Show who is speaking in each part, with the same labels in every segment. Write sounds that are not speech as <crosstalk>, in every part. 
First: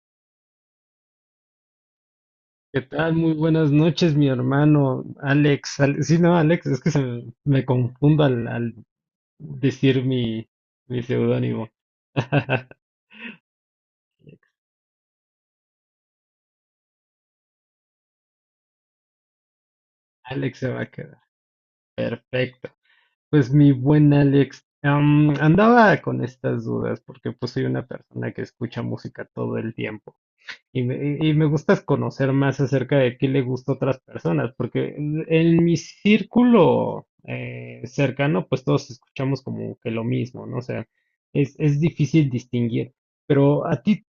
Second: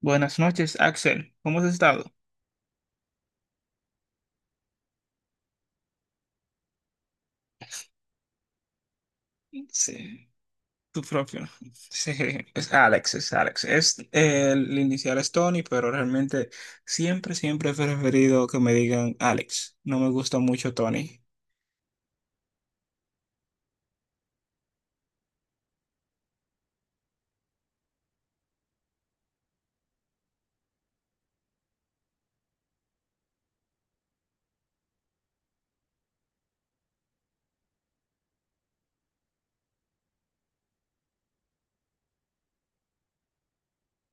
Speaker 1: Buenas noches, Axel. ¿Cómo has estado?
Speaker 2: ¿Qué tal? Muy buenas noches, mi hermano Alex. Ale- sí, no, Alex, es que me confundo al decir
Speaker 1: Sí,
Speaker 2: mi
Speaker 1: tu propio.
Speaker 2: seudónimo.
Speaker 1: Sí, es
Speaker 2: <laughs>
Speaker 1: Alex, es Alex. El inicial es Tony, pero realmente siempre, siempre he preferido que me digan Alex. No me gusta
Speaker 2: Alex se
Speaker 1: mucho
Speaker 2: va a quedar.
Speaker 1: Tony.
Speaker 2: Perfecto. Pues mi buen Alex, andaba con estas dudas porque pues soy una persona que escucha música todo el tiempo. Y me gusta conocer más acerca de qué le gusta a otras personas, porque en mi círculo cercano, pues todos escuchamos como que lo mismo, ¿no? O sea, es difícil distinguir. Pero a ti,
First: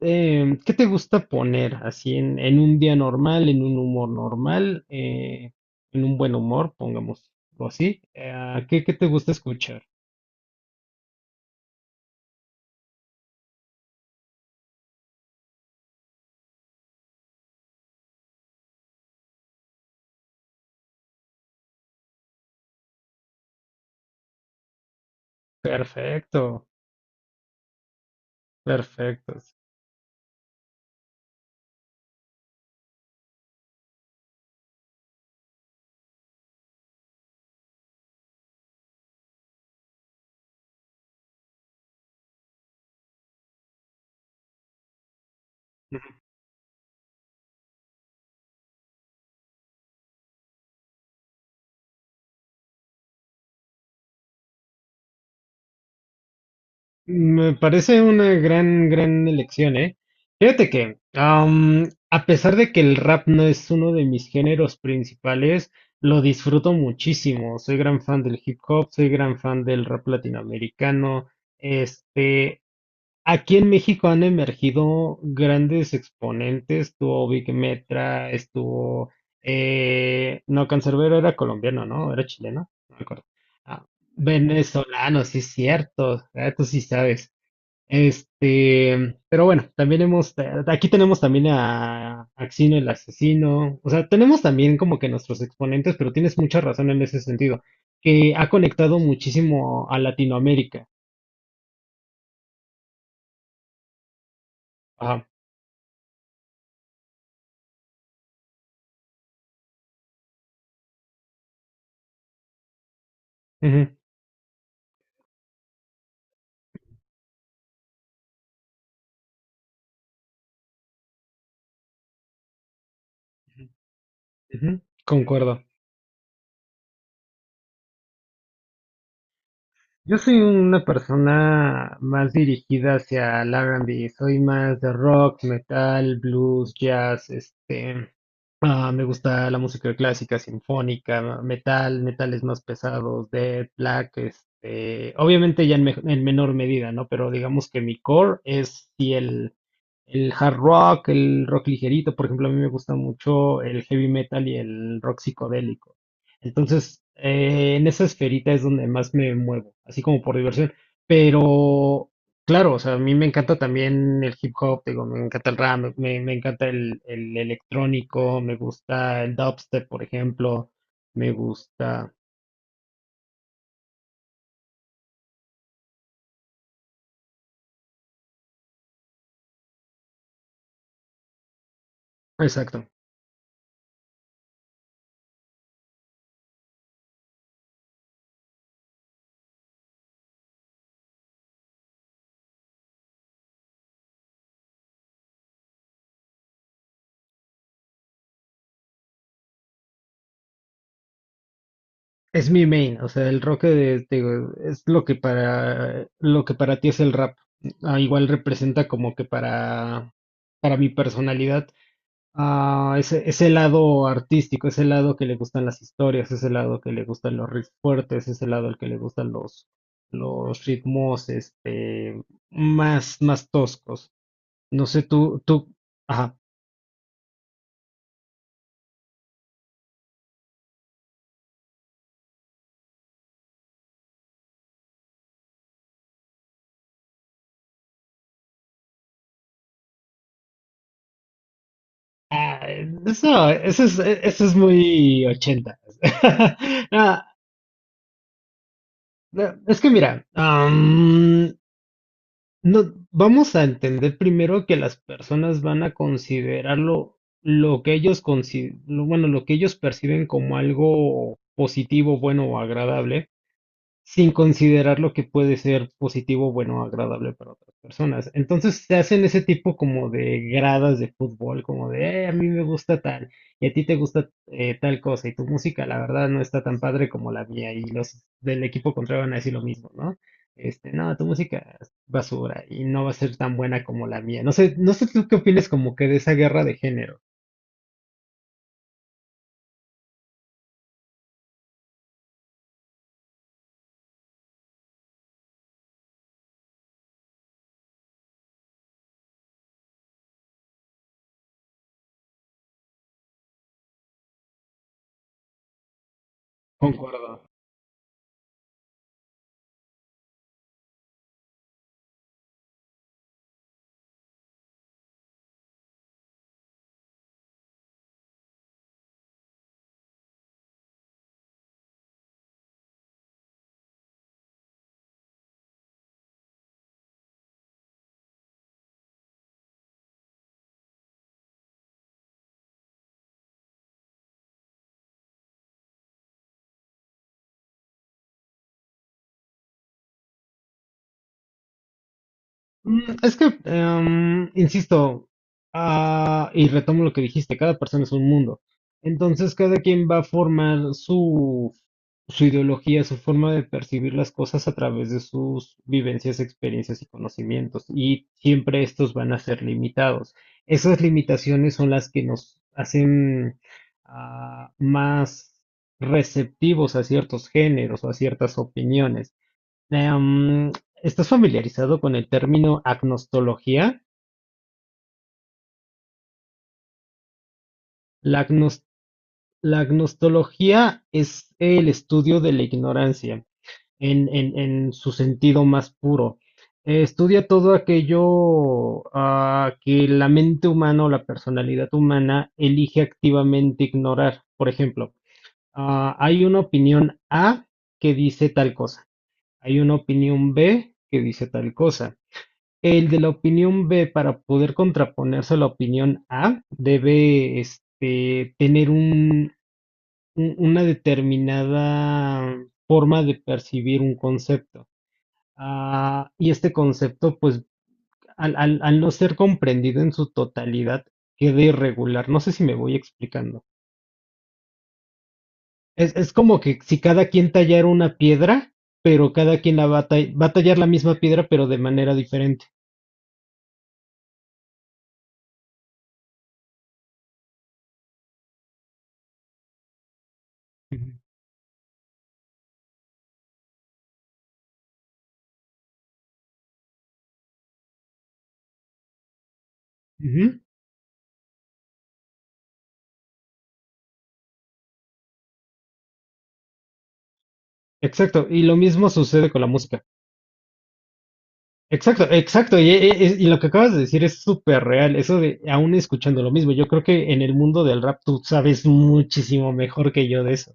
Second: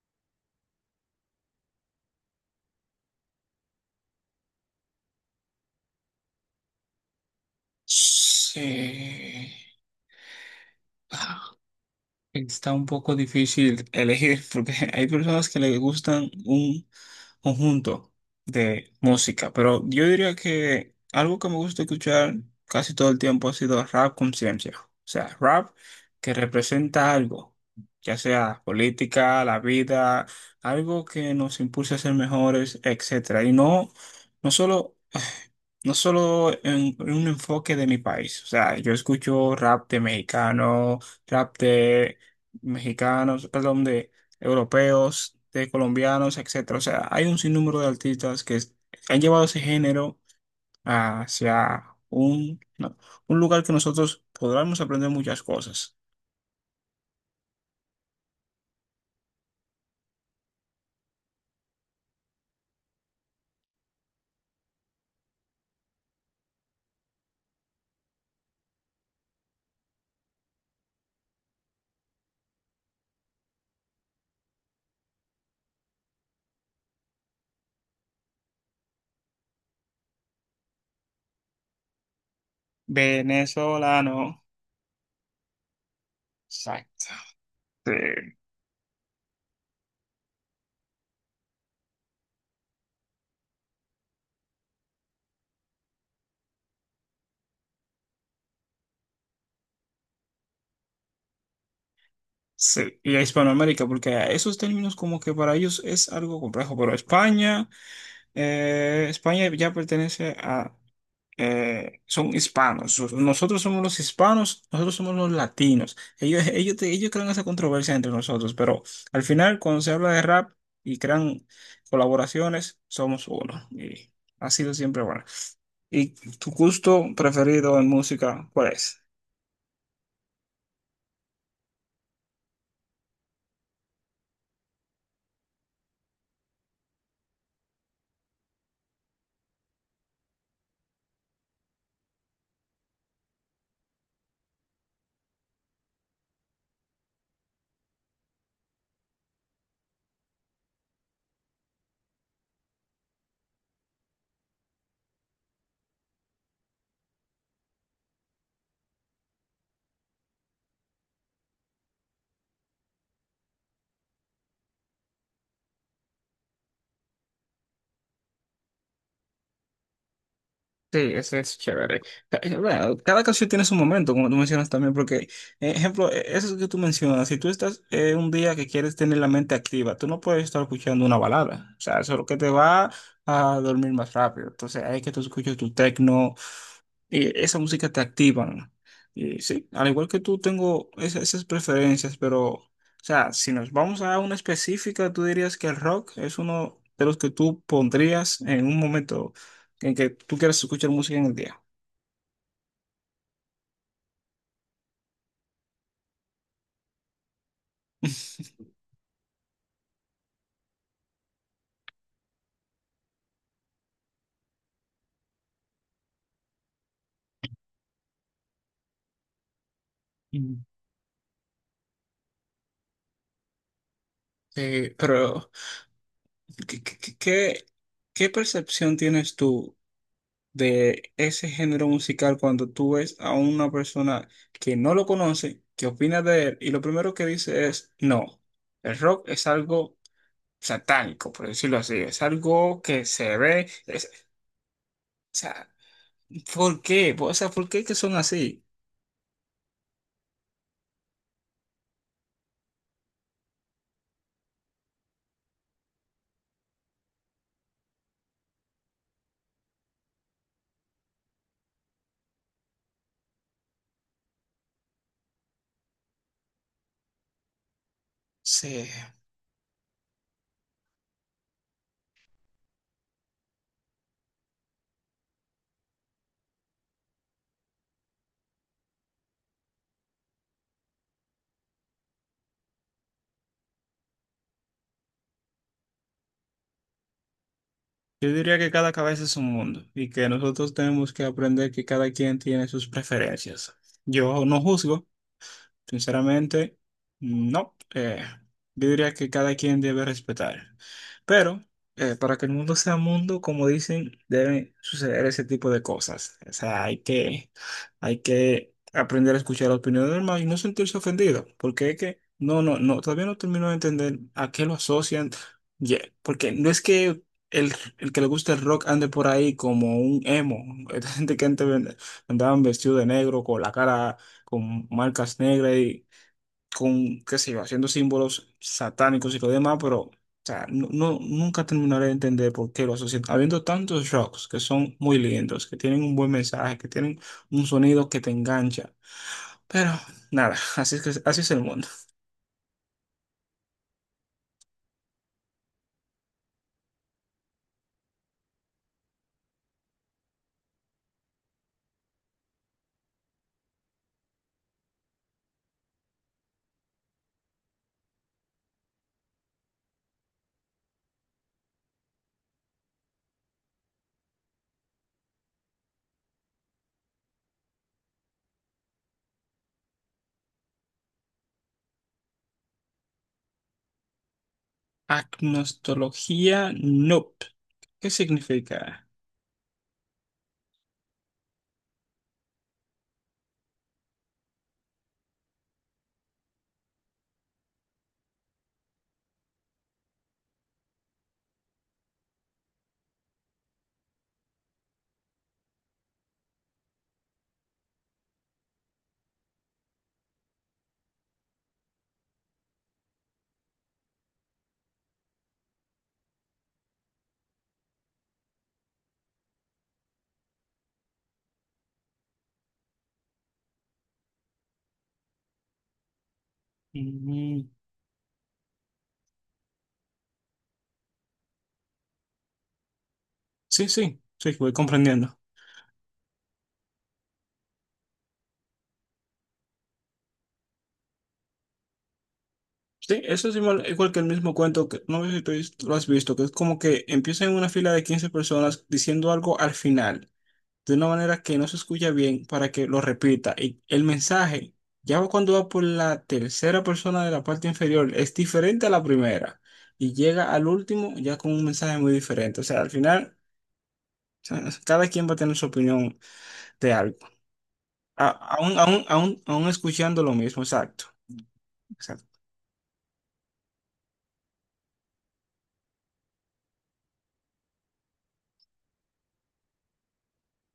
Speaker 2: ¿qué te gusta poner así en un día normal, en un humor normal, en un buen humor, pongámoslo así? ¿ qué te gusta
Speaker 1: Sí.
Speaker 2: escuchar?
Speaker 1: Ah, Está un poco difícil elegir porque <laughs> hay personas que les gustan un conjunto de música, pero yo diría que algo que me gusta escuchar casi todo el tiempo ha sido rap conciencia, o sea, rap que
Speaker 2: Perfecto,
Speaker 1: representa algo, ya sea
Speaker 2: perfecto.
Speaker 1: política, la vida, algo que nos impulse a ser mejores, etcétera, y no, no solo <sighs> no solo en un enfoque de mi país, o sea, yo escucho rap de mexicano, rap de mexicanos, perdón, europeos, de colombianos, etcétera. O sea, hay un sinnúmero de artistas que han llevado ese género hacia un, no, un lugar que nosotros podremos aprender muchas cosas.
Speaker 2: Me parece una gran elección, ¿eh? Fíjate que, a pesar de que el rap no es uno de mis géneros principales, lo disfruto muchísimo. Soy gran fan del hip hop, soy gran fan del rap latinoamericano. Este, aquí en México han emergido grandes exponentes. Estuvo Vic Metra, estuvo, no, Canserbero era colombiano, ¿no? Era chileno, no me acuerdo. Ah,
Speaker 1: Venezolano,
Speaker 2: venezolano, sí es cierto, ah, tú sí
Speaker 1: exacto.
Speaker 2: sabes.
Speaker 1: Sí,
Speaker 2: Este, pero bueno, también aquí tenemos también a Axino el Asesino, o sea, tenemos también como que nuestros exponentes, pero tienes mucha razón en ese sentido, que ha conectado muchísimo a Latinoamérica.
Speaker 1: sí. Y a Hispanoamérica, porque esos términos como
Speaker 2: Ajá,
Speaker 1: que para ellos es algo complejo, pero España ya pertenece a son hispanos. Nosotros somos
Speaker 2: ujú,
Speaker 1: los hispanos, nosotros somos los latinos. Ellos crean esa controversia entre nosotros, pero al final, cuando se habla de rap y crean colaboraciones, somos uno. Y ha sido
Speaker 2: ujú,
Speaker 1: siempre bueno.
Speaker 2: concuerdo.
Speaker 1: ¿Y tu gusto preferido en música, cuál es?
Speaker 2: Yo soy una persona más dirigida hacia el R&B, soy más de rock, metal, blues, jazz, este, ah, me gusta la música clásica, sinfónica, metal, metales más pesados, death, black, este, obviamente ya en menor medida, ¿no? Pero digamos que mi core es sí el hard rock, el rock ligerito. Por ejemplo, a mí me gusta mucho el heavy metal y el rock psicodélico. Entonces, en esa esferita es donde más me muevo, así como por diversión. Pero, claro, o sea, a mí me encanta también el hip hop, digo, me encanta el rap, me encanta el electrónico, me gusta el dubstep, por ejemplo,
Speaker 1: Sí,
Speaker 2: me
Speaker 1: ese es chévere.
Speaker 2: gusta...
Speaker 1: Bueno, cada canción tiene su momento, como tú mencionas también, porque, ejemplo, eso que tú mencionas, si tú estás un día que quieres tener la mente activa, tú no puedes estar escuchando una balada. O sea, eso es lo que te
Speaker 2: Exacto.
Speaker 1: va a dormir más rápido. Entonces, hay que tú escuches tu techno y esa música te activa. ¿No? Y sí, al igual que tú tengo esas preferencias, pero, o sea, si nos vamos a una específica, tú dirías que el rock es uno de los que tú pondrías en un momento en que tú quieras escuchar música en el día.
Speaker 2: Es mi main, o sea, el rock te digo, es lo que para ti es el rap. Ah, igual
Speaker 1: <laughs>
Speaker 2: representa como que para mi personalidad ese, ese lado artístico, ese lado que le gustan las historias, ese lado que le gustan los riffs fuertes, ese lado al que le gustan
Speaker 1: Mm.
Speaker 2: los ritmos este más toscos. No sé,
Speaker 1: Pero,
Speaker 2: tú ajá.
Speaker 1: ¿qué, qué, qué- qué- qué percepción tienes tú de ese género musical cuando tú ves a una persona que no lo conoce, que opina de él y lo primero que dice es, no, el rock es algo satánico, por decirlo así. Es
Speaker 2: Ah,
Speaker 1: algo que se
Speaker 2: eso,
Speaker 1: ve. O
Speaker 2: eso es muy
Speaker 1: sea,
Speaker 2: 80.
Speaker 1: ¿por qué? O
Speaker 2: <laughs>
Speaker 1: sea, ¿por qué que son así?
Speaker 2: Es que mira, no, vamos a entender primero que las personas van a considerarlo lo que ellos consi- lo- bueno, lo que ellos perciben como algo positivo, bueno o agradable sin considerar lo que puede ser positivo, bueno, agradable para otras personas. Entonces
Speaker 1: Sí.
Speaker 2: se hacen ese tipo como de gradas de fútbol, como de, a mí me gusta tal, y a ti te gusta tal cosa, y tu música, la verdad, no está tan padre como la mía, y los del equipo contrario van a decir lo mismo, ¿no? Este, no, tu música es basura y no va a ser tan buena como la mía. No sé, no sé tú qué opinas como que de esa guerra de género.
Speaker 1: Yo diría que cada cabeza es un mundo y que nosotros tenemos que aprender que cada quien tiene sus preferencias. Yo no juzgo. Sinceramente, no. Yo diría que cada quien debe respetar. Pero para que el mundo sea mundo, como dicen, deben suceder ese tipo de cosas. O sea, hay
Speaker 2: Concuerdo.
Speaker 1: que, hay que aprender a escuchar la opinión del demás y no sentirse ofendido. Porque es que, no, no, no, todavía no termino de entender a qué lo asocian. Porque no es que el, el que le gusta el rock ande por ahí como un emo. <laughs> Esta gente que antes andaban vestido de negro con la cara con marcas negras y con, qué sé yo, haciendo símbolos satánicos y lo demás, pero, o sea, no, nunca terminaré de entender por qué lo asocian. Habiendo tantos rocks que son muy lindos, que tienen un buen mensaje, que tienen un sonido que te engancha. Pero, nada, así es que, así es el mundo.
Speaker 2: Mm, es que, insisto, y retomo lo que dijiste, cada persona es un mundo. Entonces, cada quien va a formar su ideología, su forma de percibir las cosas a través de sus vivencias, experiencias y conocimientos. Y siempre estos van a ser limitados. Esas limitaciones son las que nos hacen más receptivos a ciertos géneros o a ciertas opiniones. Em, ¿Estás familiarizado con el término agnostología?
Speaker 1: Agnostología, nope. ¿Qué
Speaker 2: La, agnos-
Speaker 1: significa?
Speaker 2: la agnostología es el estudio de la ignorancia en su sentido más puro. Estudia todo aquello que la mente humana o la personalidad humana elige activamente ignorar. Por ejemplo, hay una opinión A que dice tal cosa, hay una opinión B que dice tal cosa. El de la opinión B, para poder contraponerse a la opinión A, debe este, tener una determinada forma de percibir un concepto. Ah, y este concepto, pues,
Speaker 1: Mm,
Speaker 2: al no ser comprendido en su totalidad, queda irregular. No sé si me voy explicando.
Speaker 1: sí, sí, sí, voy comprendiendo.
Speaker 2: Es como que si cada quien tallara una piedra, pero cada quien la va a tallar la misma piedra, pero de manera diferente.
Speaker 1: Sí, eso es igual, igual que el mismo cuento que no sé si lo has visto, que es como que empieza en una fila de 15 personas diciendo algo al final, de una
Speaker 2: Ujú.
Speaker 1: manera que no se escucha bien para que lo repita. Y el mensaje, ya cuando va por la tercera persona de la parte inferior, es diferente a la primera y llega
Speaker 2: Ujú.
Speaker 1: al último ya con un mensaje muy diferente. O sea, al final, o sea, cada quien va a tener su opinión de algo, A-
Speaker 2: Exacto, y lo
Speaker 1: aún, aún,
Speaker 2: mismo
Speaker 1: aún,
Speaker 2: sucede con la
Speaker 1: aún
Speaker 2: música.
Speaker 1: escuchando lo mismo, exacto.
Speaker 2: Exacto, exacto. Y, y lo que acabas de decir es súper real. Eso de aún escuchando lo mismo. Yo creo que en el mundo del rap tú sabes muchísimo mejor que yo de eso.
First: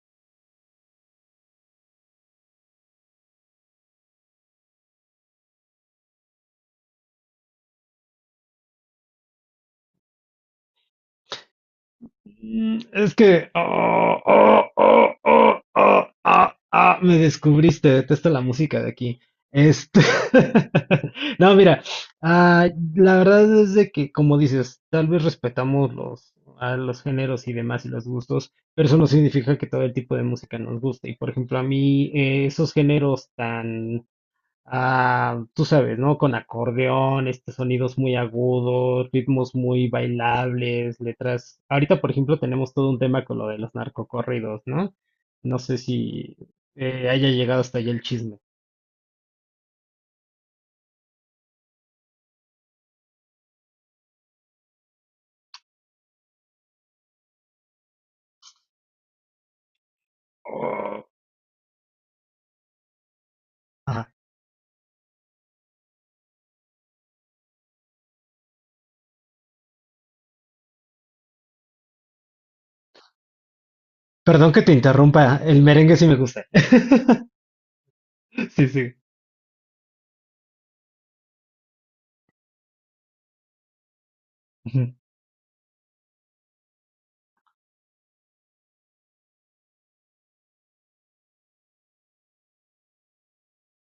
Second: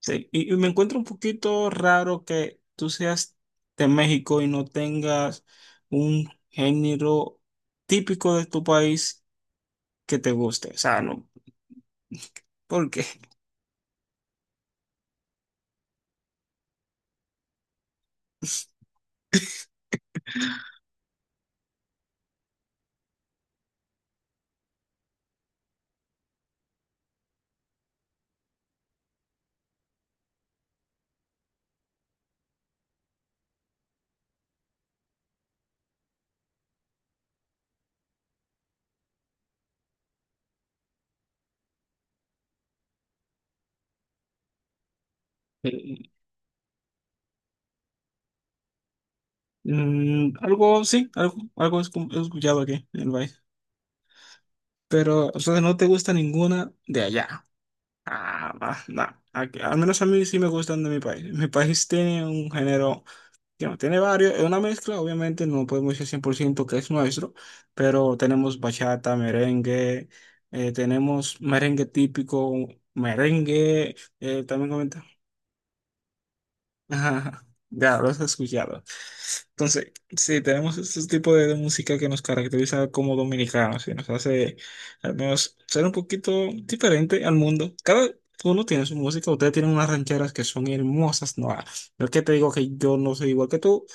Speaker 1: Sí, y me encuentro un poquito raro que tú seas de México y no tengas un género típico de tu país que te guste. O sea, no,
Speaker 2: Mm,
Speaker 1: porque
Speaker 2: es que oh, oh, oh, oh, oh, ah, ah, me descubriste, detesto la música de aquí. Este, <laughs> no, mira, ah, la verdad es de que, como dices, tal vez respetamos a los géneros y demás y los gustos, pero eso no significa que todo el tipo de música nos guste. Y por ejemplo, a mí esos géneros tan ah, tú sabes, ¿no? Con acordeón, estos sonidos muy agudos, ritmos muy bailables, letras. Ahorita, por ejemplo, tenemos todo un tema con lo de los narcocorridos, ¿no? No sé
Speaker 1: <laughs>
Speaker 2: si haya llegado hasta allá el chisme.
Speaker 1: algo sí, algo he he escuchado aquí en el país. Pero, o sea, no te gusta ninguna de allá. Ah, va, no. Al menos a mí sí me gustan de mi
Speaker 2: Oh,
Speaker 1: país. Mi país tiene un género. Digamos, tiene
Speaker 2: ajá.
Speaker 1: varios, es una mezcla, obviamente no podemos decir 100% que es nuestro, pero tenemos bachata, merengue, tenemos merengue típico, merengue,
Speaker 2: Perdón que
Speaker 1: también
Speaker 2: te
Speaker 1: comenta.
Speaker 2: interrumpa, el merengue sí me gusta.
Speaker 1: <laughs>
Speaker 2: <laughs>
Speaker 1: Ajá, ya lo has
Speaker 2: Sí,
Speaker 1: escuchado.
Speaker 2: sí.
Speaker 1: Entonces, sí, tenemos este tipo de música que nos caracteriza como dominicanos y nos hace
Speaker 2: Ujú.
Speaker 1: al menos ser un poquito diferente al mundo. Cada uno tiene su música, ustedes tienen unas rancheras que son hermosas, no, no es que te digo que yo no soy igual que tú.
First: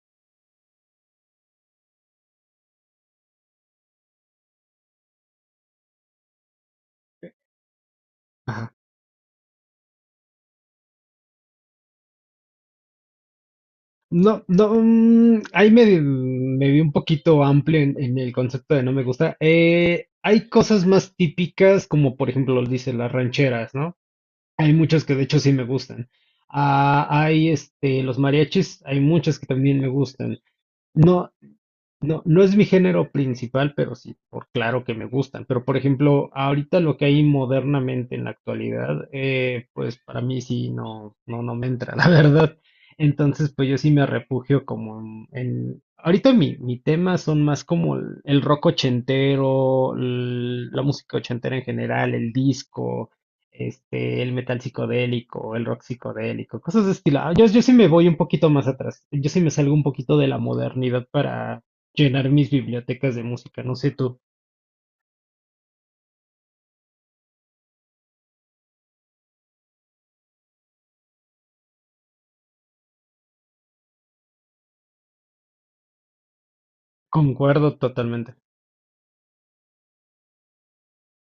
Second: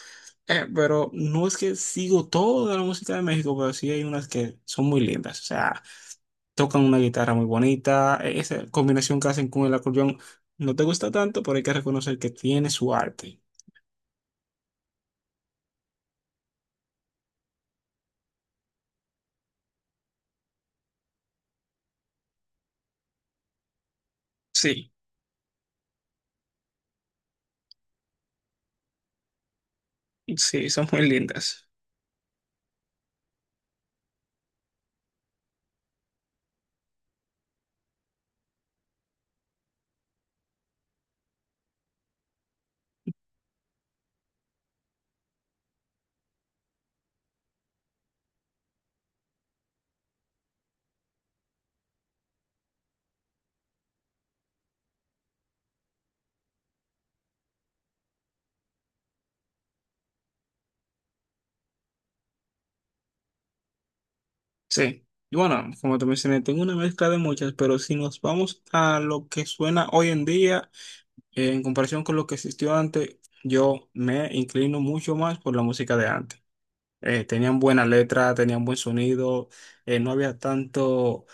Speaker 1: Pero no es que sigo toda la música de México, pero sí hay unas que son muy lindas. O sea, tocan una guitarra muy bonita. Esa combinación que hacen con el acordeón no te gusta tanto, pero hay que reconocer que tiene su arte.
Speaker 2: No, no, mm, ahí me vi un poquito amplio en el concepto de no me gusta. Hay cosas más típicas, como por ejemplo, dice las rancheras, ¿no? Hay
Speaker 1: Sí,
Speaker 2: muchas que de hecho sí me gustan. Ah, hay este, los mariachis, hay muchas que también me gustan.
Speaker 1: sí, son muy
Speaker 2: No,
Speaker 1: lindas.
Speaker 2: no, no es mi género principal, pero sí, por claro que me gustan. Pero por ejemplo, ahorita lo que hay modernamente en la actualidad, pues para mí sí no, no, no me entra, <laughs> la verdad. Entonces, pues yo sí me refugio como ahorita mi tema son más como el rock ochentero, la música ochentera en general, el disco, este, el metal psicodélico, el rock psicodélico, cosas de estilo. Ah, yo sí me voy un poquito más atrás. Yo sí me salgo un poquito de la modernidad para llenar mis bibliotecas de música, no sé tú,
Speaker 1: Sí. Y bueno, como te mencioné, tengo una mezcla de muchas, pero si nos vamos a lo que suena hoy en día, en comparación con lo que existió antes, yo me inclino mucho más por la música de antes. Tenían
Speaker 2: concuerdo
Speaker 1: buena letra,
Speaker 2: totalmente.
Speaker 1: tenían buen sonido, no había tanto,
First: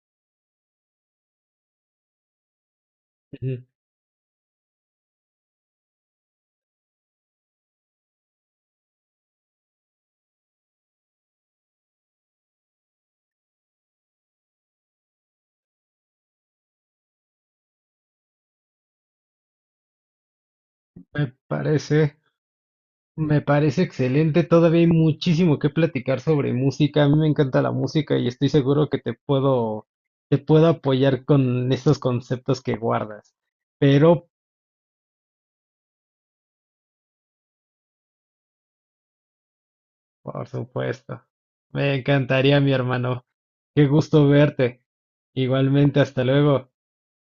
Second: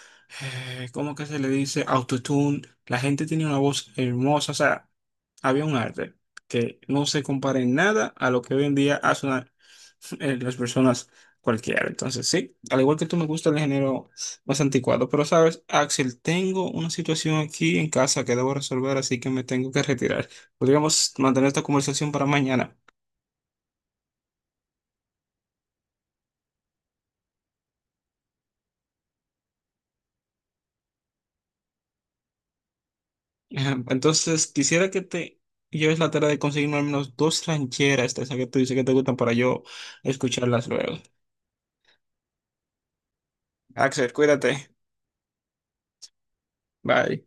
Speaker 1: ¿cómo que se le dice? Autotune. La gente tenía una
Speaker 2: Ujú.
Speaker 1: voz hermosa, o sea, había un arte que no se compara en nada a lo que hoy en día hacen las personas cualquiera. Entonces, sí, al igual que tú me gusta el género más anticuado, pero sabes, Axel, tengo una situación aquí en casa que debo resolver, así que me tengo que retirar. Podríamos
Speaker 2: Me
Speaker 1: mantener esta conversación
Speaker 2: parece,
Speaker 1: para mañana.
Speaker 2: me parece excelente, todavía hay muchísimo que platicar sobre música, a mí me encanta la música y estoy seguro que te te puedo apoyar con estos conceptos que guardas,
Speaker 1: <laughs> Ajá,
Speaker 2: pero
Speaker 1: entonces, quisiera que te lleves la tarea de conseguirme al menos dos rancheras de esas que tú dices que te gustan para yo
Speaker 2: por
Speaker 1: escucharlas luego.
Speaker 2: supuesto, me encantaría, mi hermano, qué
Speaker 1: Axel,
Speaker 2: gusto
Speaker 1: cuídate.
Speaker 2: verte, igualmente, hasta luego.
Speaker 1: Bye.